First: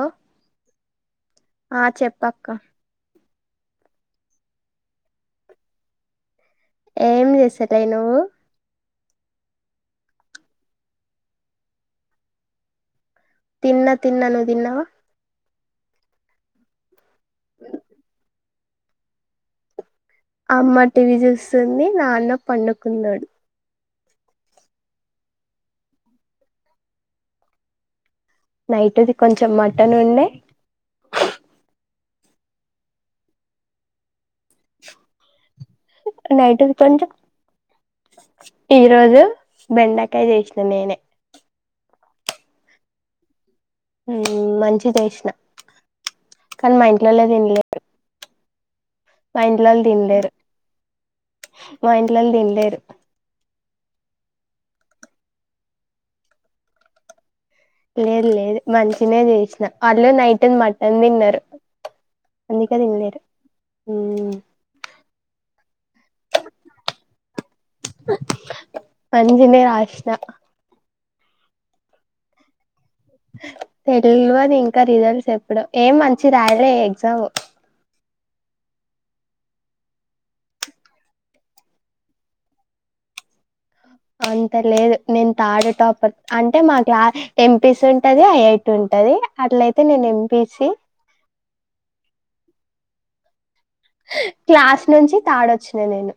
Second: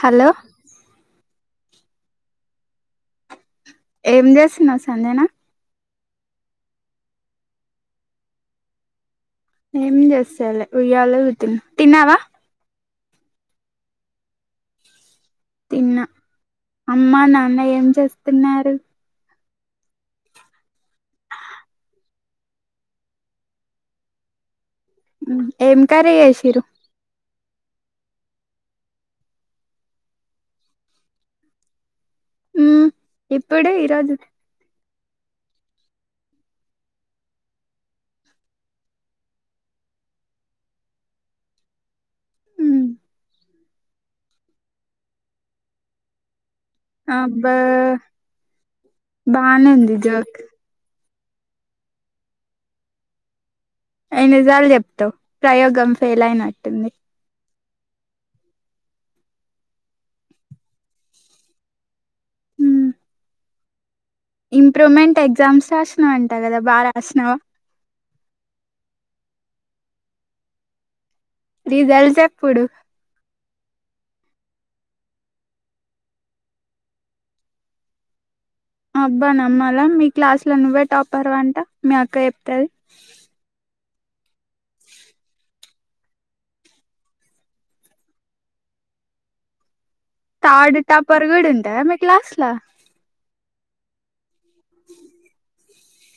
Hello ఆ చెప్పక్క ఏం చేస్తున్నావ్ సంజన ఏం చేస్ సేటిల్ అయ్నవ్వు ఏమ్ జస్తలే ఉయ్యాల్ ఊగుతున్న తిన్నావా తిన్న తిన్నాను నువ్వు తిన్నవా తిన్నా అమ్మా నాన్న ఏం చేస్తున్నారు. అమ్మ టీవీ చూస్తుంది నాన్న పండుకున్నాడు హ్మ్ ఏం కర్రీ చేసిర్రు నైట్ది కొంచెం మటన్ ఉండే హ్మ్ ఇప్పుడు ఈరోజు నైట్ కొంచెం ఈ రోజు బెండకాయ చేసిన నేనే హ్మ్ మంచిగ్ చేసిన కానీ మా ఇంట్లో లేద ఏం అబ్బా లేదు బానే ఉంది జోక్ మా ఇంట్లోని తిన్లేరు ఎయిన్ని నిజాలు చెప్తావు ప్రయోగం ఫెయిల్ అయినట్టుంది లేదు లేదు మంచిగనే చేసిన వాళ్ళు నైట్న మటన్ తిన్నారు అందుకే తినలేరు ఇంప్రూవ్మెంట్ ఎగ్జామ్స్ రాసినవంటా కదా బాగా రాసినవా అంజనే రాశిన రిజల్స్ ఎప్పుడు తెలీదు అని ఇంకా రిజల్ట్స్ చెప్పడం ఏం మంచి రాయలే ఎగ్జామ్ అబ్బా నమ్మలా మీ క్లాస్ లో నువ్వే టాపర్ అంట మీ అక్క చెప్తంది అంత లేదు నేను థర్డ్ టాపర్ అంటే మాకు ఎంపీసి ఉంటది ఐఐటి ఉంటది అట్లయితే నేను ఎంపీసీ తాడు తాపర్ గడు ఉంటారా మీ క్లాస్ లో స క్లాస్ నుంచి తాడొచ్చు న నేను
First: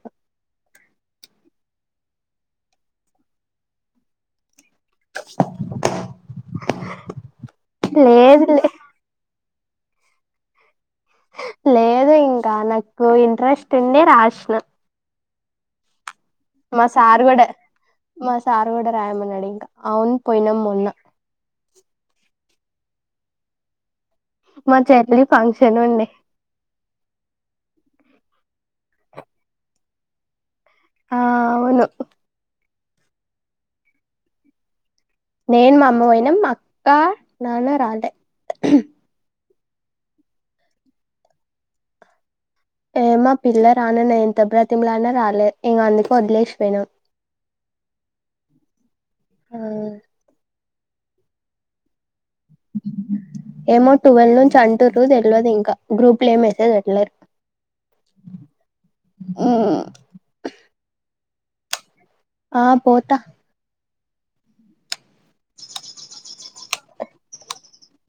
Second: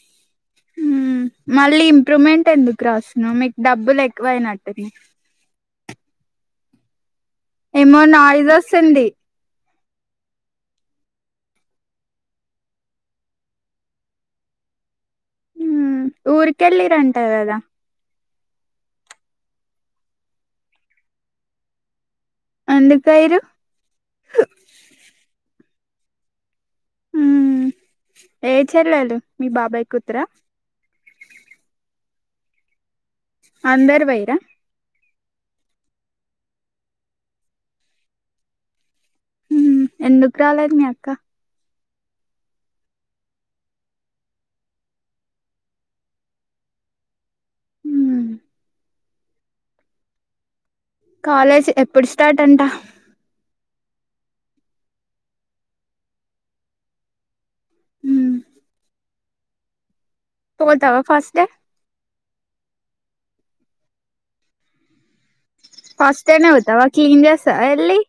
మళ్ళీ ఇంప్రూవ్మెంట్ ఎందుకు రాస్తున్నా మీకు డబ్బులు ఎక్కువయినట్టు అని ఏమో లేదు నాయిస్ లే వస్తుంది లేదు ఇంకా నాకు ఇంట్రెస్ట్ ఉండి రాసిన మా ఊర్కెళ్ళరంట సార్ కూడా గదా మా సారు కూడా రాయమని అన్నడు ఇంక అవును పోయినాం మొన్న ఎందుకాయరు జనండడి హ్మ్ ఏ చెల్లలు మీ బాబాయ్ కుతురా ఆ అవును అందరు వైరా నేను మామ్మోపోయినం అక్కా నాన్న రాలె ఎందుకు రాలేదు మీ అక్క ఏమా పిల్ల రాను న ఎంత బ్రా తిమ్లానా రాలే ఇంకా అందుకే వదిలేసినా ఇక అందుకు అ ఆ కాలేజ్ ఎప్పుడు ష్టా థర్డ్ అంట ఏమో టువెల్వ్ నుంచి అంటు్ర తెలియదు ఇంకా గ్రూప్ లో ఏం మసేజ్ పెట్లేరు హ్మ్ ఊ పోతవా ఫస్ట్ డే ఆ పోతా ఫస్తేనే వచ్చ దా క్లీన్ చేస్తావా వెళ్లి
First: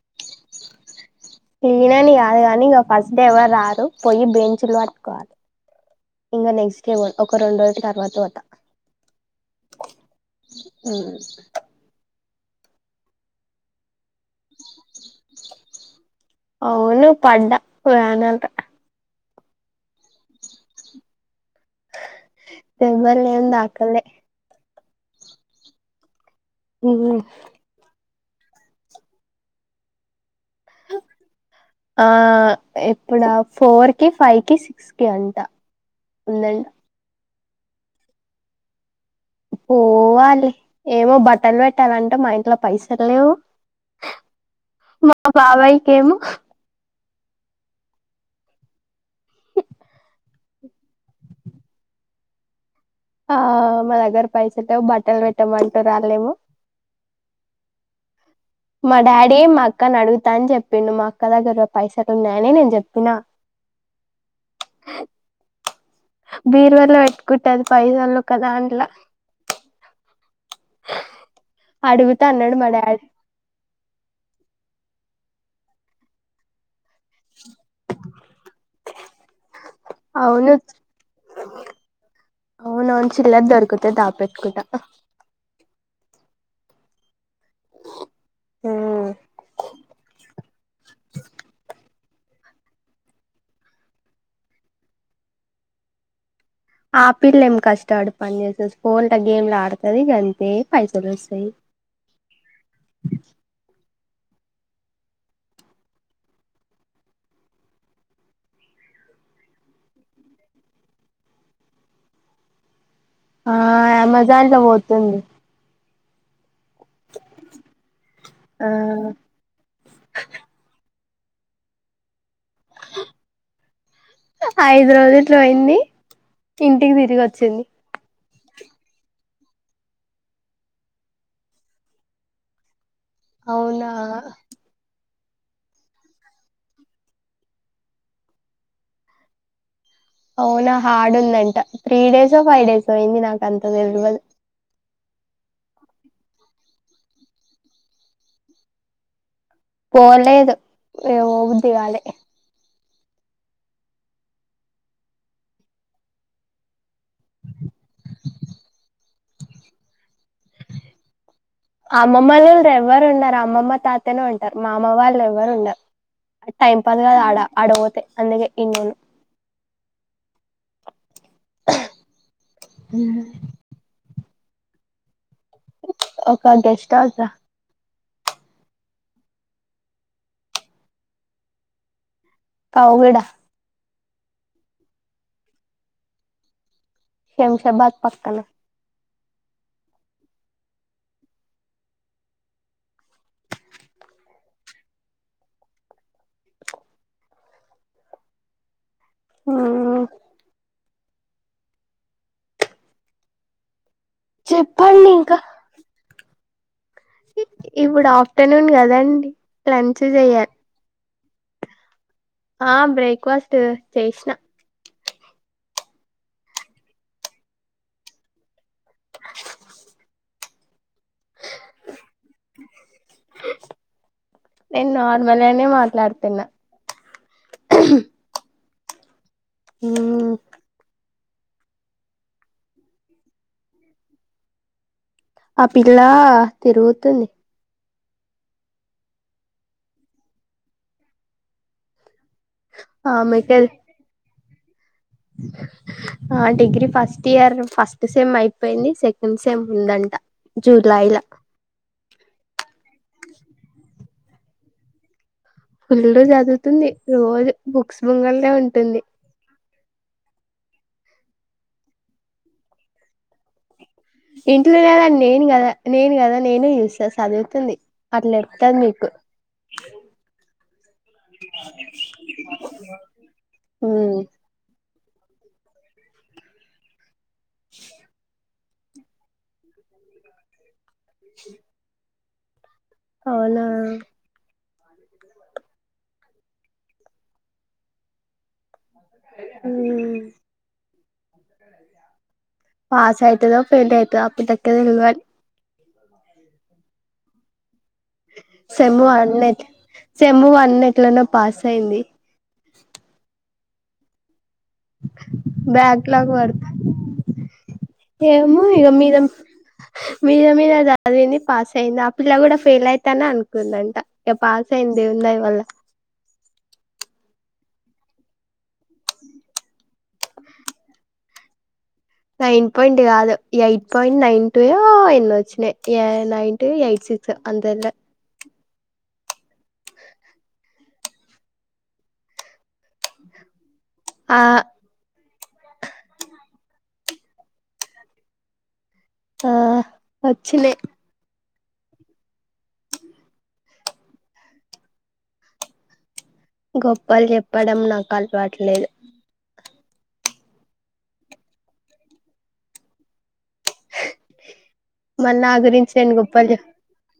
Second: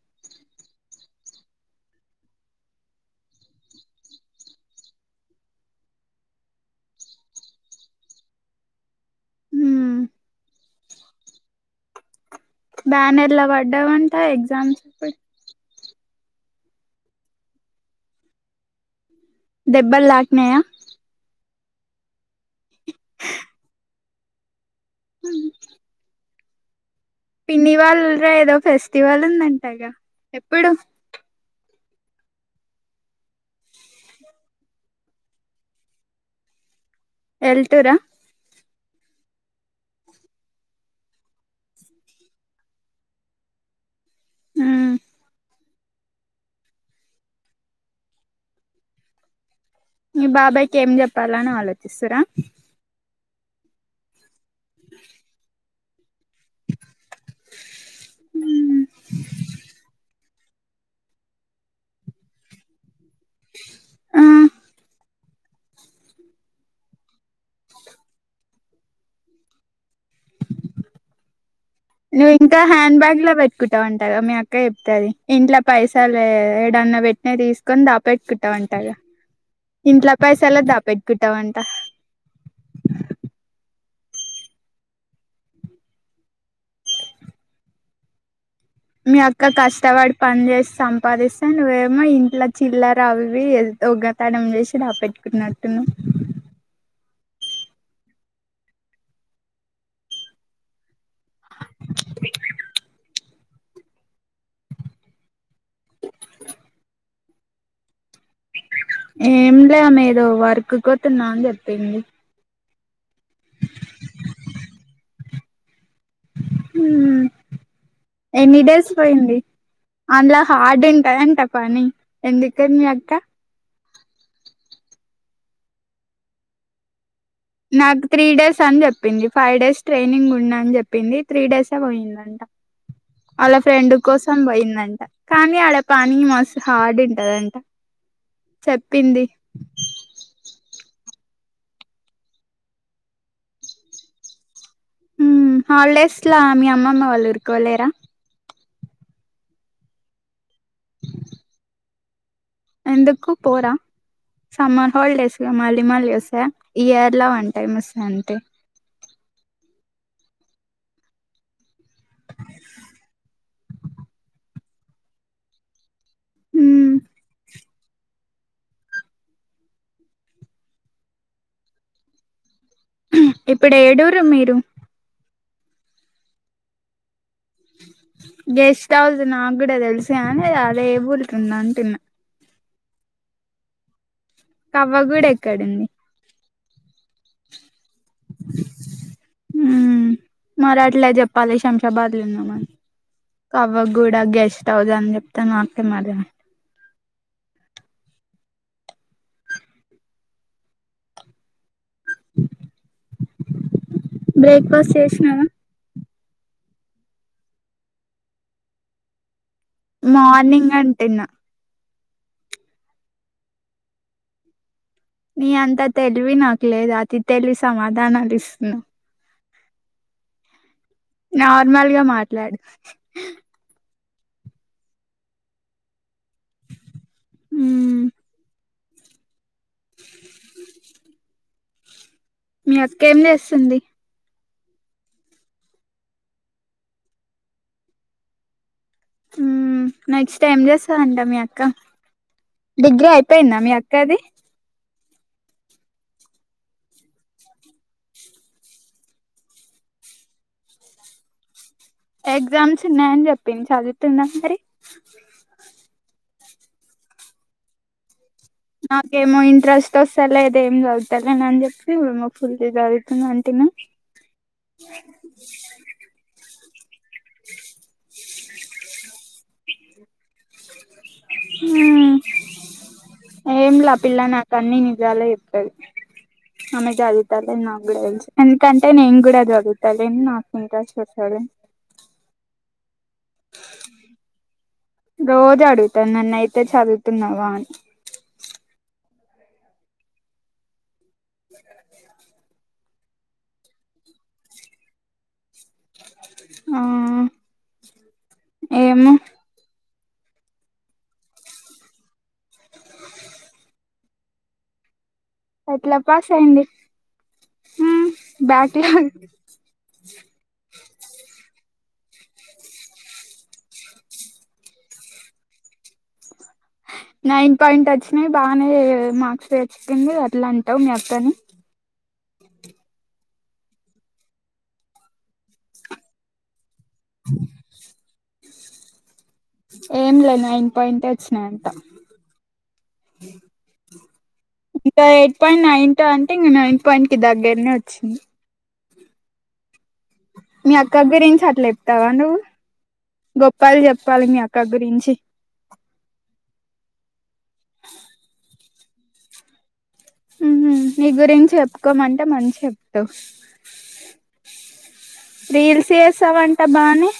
ఈయలేదులే కాదు కానీ ఇగా ఫస్ట్ డే ఎవరు రారు పోయి బెంచ్ లో పట్టుకోవాలి. ఇంకా నెక్స్ట్ డే ఒక రెండు రోజుల తర్వాత పోత హ్మ్ బ్యానర్లా పడ్డావంట ఎగ్జామ్స్ అప్పుడు అవును పడ్డా బ్యానర్ల దెబ్బల్ దాక్నాయా దెబ్బల్ ఏం తకాలే మ్మ్ హ్ ఉమ్. పిన్నివాల్ వేదో ఫెస్టివల్ ఉందంటగా ఎప్పుడు ఆ ఎప్పుడా ఫోర్ కి, ఫైవ్ కి, సిక్స్ కి అంట ఉందంట. వెల్తూరా పోవాలి ఏమో బట్టలు పెట్టాలంటే మా ఇంట్లో పైసలు లేవు మా బాబాయికి ఏమో, మీ బాబాయ్ కి ఏం చెప్పాల అని ఆలోచిస్సురా ఆ మా దగర్ పైసల్ లేవు బట్టల్ పెట్టమని తో రాలేము మా డాడీ మా అక్కని అడుగుతా అని చెప్పిండు మా అక్క దగ్గర పైసలు ఉన్నాయని నేను చెప్పిన ఆ బీరువాలో పెట్టుకుంటది పైసలు ఒక దాంట్లో, నువ్వు అన్నాడు ఇంకా మా హ్యాండ్ డాడీ బ్యాగ్ లో పెట్టుకుంటావంటాగా మీ అక్క ఇంట్లో పైస లే ఏడన్నా పెట్నే తీసుకొని దాపెట్టుకుంటా వంటగా ఇంట్ల అవును పైసలే దాపెట్టుకుంటావంట, తే దాపెట్టుకుంటా మీ అక్క కష్టపడి పని చేేసి సంపాదిస్తే నువ్వే మా ఇంట్లో చిల్లర అవి ఇవి దొంగతనం చేసి దాపెట్టుకున్నా ఆపిల్ల ఏం కష్టపడు పని చేసేసి ఫోన్లతో గేమ్లు ఆడుతది ఇగ అంతే పైసలు వస్తయ్. ఏం లే ఆమేదో వర్క్ కోతున్నా అని చెప్పింది ఆ అమెజాన్ లో పోతుంది మ్మ్ ఎన్ని ఆ డేస్ పోయింది అందులో హార్డ్ం ఏంటా పని ఎందుకని అక్క హైదరబాద్ ఇట్ల బోయింది ఇంటికి తిరిగొ చింది నాకు త్రీ డేస్ అని చెప్పింది ఫైవ్ డేస్ ట్రైనింగ్ ఉన్నా అని చెప్పింది త్రీ డేస్ ఏ పోయిందంట ఆళ్ళ అవునా ఫ్రెండ్ కోసం పోయిందంట కానీ ఆడ పని మస్తు హార్డ్ ఉంటదంట సెప్పింది అవునా హార్డ్ ఉందంట త్రీ డేసో ఫైవ్ డేసో అయ్యింది నాకు అంత తెలువదు ఉమ్ హాలిడేస్ ల మీ అమ్మమ్మ వాళ్ళూరుకు వెళ్ళేరా పోలేదు ఏ పోబుద్ది గాలే ఎందుకు పోరా సమ్మర్ హాలిడేస్ గా మళ్ళీ మళ్ళీ వస్తాయా ఇయర్ ల వన్ టైం వస్తా అంతే అమ్మమ్మ వాళ్ళతో ఎవ్వరు ఉండరు అమ్మమ్మ తాతనే ఉంటరు మామ వాళ్ళు ఎవ్వరుండర్ టైం మ్మ్ పది కాద్ ఆడా ఆడపోతే అందుకే ఇన్నెను [unintelligible] ఇప్పుడు ఏడు ర్ మీరు ఒక గెస్ట్ హౌసా గెస్ట్ హౌస్ నాకు కూడ తెలిసు గాని అదే ఏ ఊరికింద అంటున్నా కవ్గడ కవ్వగూడ ఎక్కడుంది శంషాబాద్ పక్కన మ్మ్ మరి అట్లే చెప్పాలి శంషాబాద్లు ఉన్నా మని కవ్వగూడ గెస్ట్ హౌస్ అని చెప్తే నాకేమ్ అర్థమవు ఆ బ్రేక్ఫాస్ట్ చెప్పండి ఇంక చేసినావా ఇప్పుడు ఆఫ్టర్నూన్ కదండి లంచ్ చెయ్యాలి మార్నింగ్ అం తిన్న ఆ బ్రేక్ఫాస్టు చేసిన నీ అంతా తెలివి నాకు లేదు అతి తెలివి సమాధానాలు ఇస్తున్న హ నార్మల్ గ మాట్లాడు నేను నార్మలనే మాట్లాడు తిన్న మ్మ్ హుమ్ మీ అక్కెం చేస్తుంది ఆ పిల్లా తిరుగుతుంది హుమ్ నెక్స్ట్ ఏం చేస్తదంట మీ అక్క డిగ్రీ ఆమెకే అయిపోయింద మీ అక్కది ఆ degree first year first sem అయిపోయింది సెకండ్ సెమ్ ఉందంట జూలైల ఎగ్జామ్స్ ఉన్నాయని చెప్పింది చదువుతుంద మరి ఫుల్లు జ చదువుతుంది రోజు బుక్స్ ముంగల్ నాకేమో ఇంట్రెస్ట్ తోసలేదేం ఏం సదువ్తలేను అని చెప్పి అంటినా ఇంటిగురాలని నేను గదా నేను గదా నేనే సస్ చదువుతుంది అట్లా చెప్తది మీకు ఉమ్ ఏంలా ఉమ్ పిల్ల నా కన్ని చాలా చెప్తాది ఆమె చదు నా కూడా తెలుసు కంటే నేను కూడా చదువుతాలే నాకు ఇంట్రాస్ట్ వస్తాది అవునా రోజు అడుగుతా నన్ను అయితే చదువుతున్నావా అని ఉమ్ మ్ పాస్ అయితదో ఫెల్ అయితదో అ పిల్లకే తెలవాలి ఆ సెమ్ ఏమో వన్ సెమ్ వన్ ఎట్లనో పాస్ అయింది ఎట్లా పాస్ బ్యాక్లాగ్ అయింది పడతా హ్మ్ ఏమో ఇక బ్యాక్లాగ్ మీద మీద మీద అదేంది పాస్ అయింది ఆ పిల్ల కూడా ఫెయిల్ అయితానే అనుకుందంట ఇక పాస్ అయింది దేవుని దయ వల్ల నైన్ పాయింట్ వచ్చినాయి బాగానే మార్క్స్ తెచ్చుకుంది అట్లా అంటావు మీ అత్తని నైన్ పాయింట్ కాదు ఎయిట్ పాయింట్ నైన్ టు యో ఎన్నో వచ్చినాయి ఏ నైన్ ఎయిట్ సిక్స్ అంతేలే ఏం లేదు నైన్ పాయిట్ ఏ వచ్చినాయి అంటా ఆ ఇంకా ఎయిట్ పాయింట్ నైన్ టూ అంటే ఇంకా నైన్ పాయింట్ కి దగ్గరనే వచ్చింది ఆ మీ వచ్చినాయి అక్క గురించి చెప్తావా నువ్వు గొప్పలు చెప్పాలి మీ అక్క గురించి గొప్పలు చెప్పడం నాకు అలవాట్లేదు ఉ నీ గురించి చెప్పుకోమంటే మంచి చెప్త మరి నా రీల్స్ గురించి నేను గొప్పలు చేసావంట చెప్ బానే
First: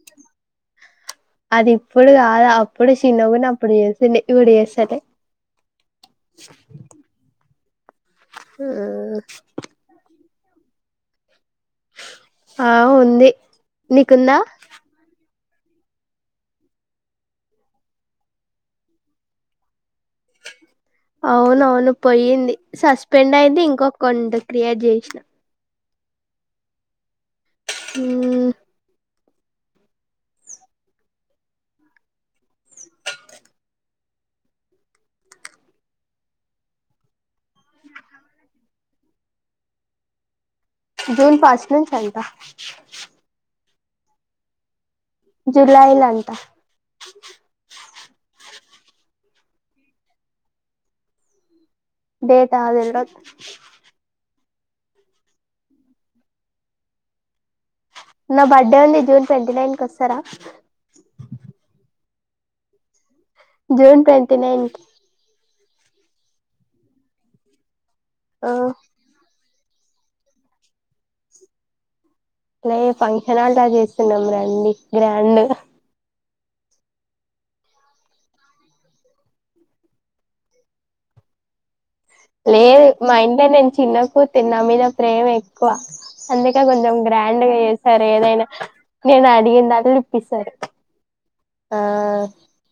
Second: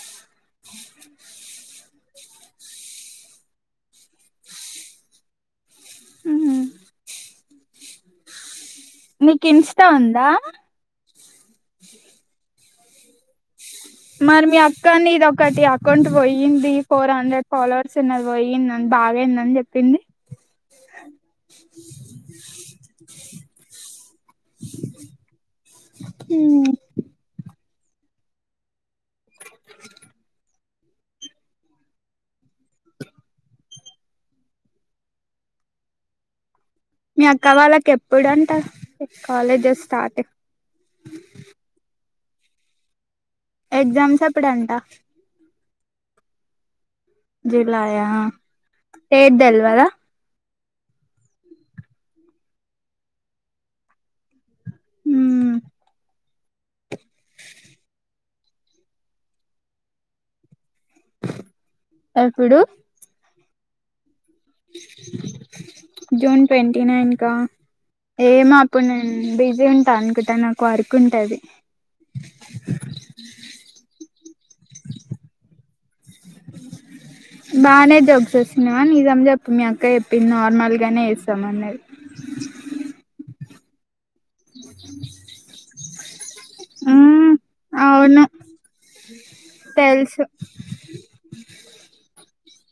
అది ఇప్పుడు కాదు అప్పుడు చిన్నగున్నప్పుడు చేసిండే ఇప్పుడు చేస్తలే ఉహు నీకు ఇంస్టా ఉందా ఆ ఉంది నీకుందా మరి మీ అక్కని ఇది ఒకటి అకౌంట్ పోయింది ఫోర్ హండ్రెడ్ ఫాలోవర్స్ ఉన్నది పోయిందిని బాదయిందని చెప్పింది అవునవును పోయింది సస్ పెండ్ అయితే ఇంకొ కొండ క్రియేట్ చేసిన ఉ ఊ మీ అక్క వాళ్ళకి ఎప్పుడుంట కాలేజెస్ స్టార్ట్ జూన్ ఫస్ట్ నుంచి అంట ఎగ్జామ్స్ ఎప్పుడంట జులైల అంట జులాయా ఎదేల్వదా డేటా తెల్వద్ ఊ నా బర్డే ఉంది జూన్ ట్వంటీ నైన్ కి వస్తరా ఎప్పుడు జూన్ ట్వ టి నైన్త్ జూన్ ట్వంటీ నైన్ కా ఆ ఏమో అప్పుడు నేను బిజ్ గా ఉంటా అనుకుంటా నాకు వర్క్ ఉంటది లే ఫంక్షన్ హాల్ తావ చేసుకుందాం రండి గ్రాండ్ గా బాగానే జోక్స్ ఏస్తున్నావ్ గాని నీజం చెప్పు మీ అక్క చెప్పింది నార్మల్ గానే చేస్తాం అన్నది లేదు మా ఇంట్లో నేను చిన్న క్కు తిన్న మీద ప్రేమ ఎక్కువ అందుక కొంచెం మ్మ్ గ్రాండ్గా చేసారు అవును ఏదైనా నేను అడిగిందల్లా తెలుసు ఇప్పిస్తారు ఆ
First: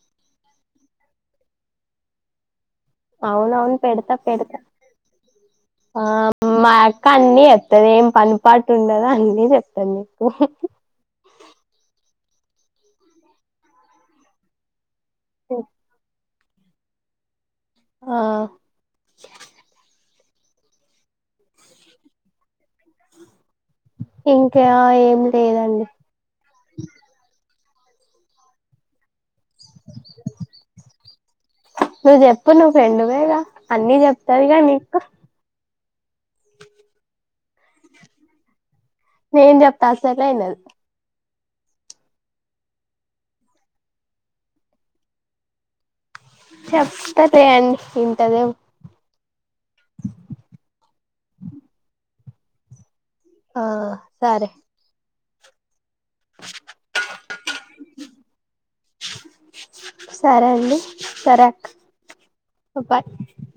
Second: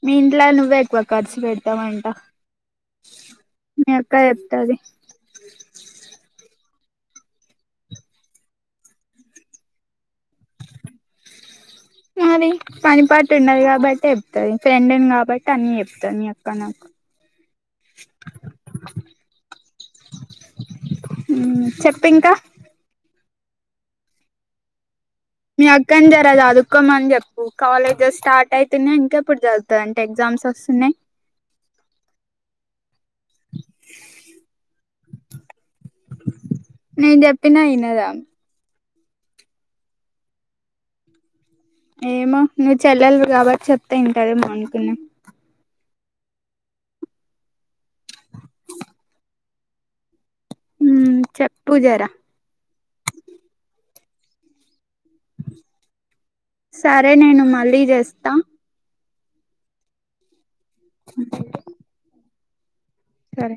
మీ ఇంట్లో నువ్వే ఎక్కువ ఖర్చు పెడతావంట అవునవున్ మీ అక్క పెడతా పెడత చెప్తది ఆ మా అక్క అన్ని చెప్తది ఏం పని పాటు ఉండదు అన్ని చెబుతుంది మరి పనిపాటు ఉన్నది కాబట్టి చెప్తది ఫ్రెండ్ నీ కాబట్టి అన్ని చెప్తది మీ అ కనక్ ఆ ఉమ్ చెప్పు ఇంకా ఇంకా ఏ మీ అక్కని జరజదుకోమ్మని చెప్పు కాలేజెస్ స్టార్ట్ అయితున్నయ్ ఇంకా ఇప్పుడు చదువుతదంట ఎగ్జామ్స్ వస్తున్నాయి నువ్వు చెప్పు నువ్వు ఫ్రెండ్వేగా అన్నీ చెప్తది గా నీకు నేన్ చెప్పిన ఈనదు ఆమె నేను చెప్పినా సరే ఈనదు ఏమో నువ్వు చెల్లెలివి కాబట్టి చెప్తే వింటాదేమో అనుకున్నా చెప్తాతీయండి వింటదేమో ఉ చెప్పూజర ఆ సరే సరే నేను మళ్ళీ చేస్తా. సరే అండి. సరక్ పోపాయ్ సరే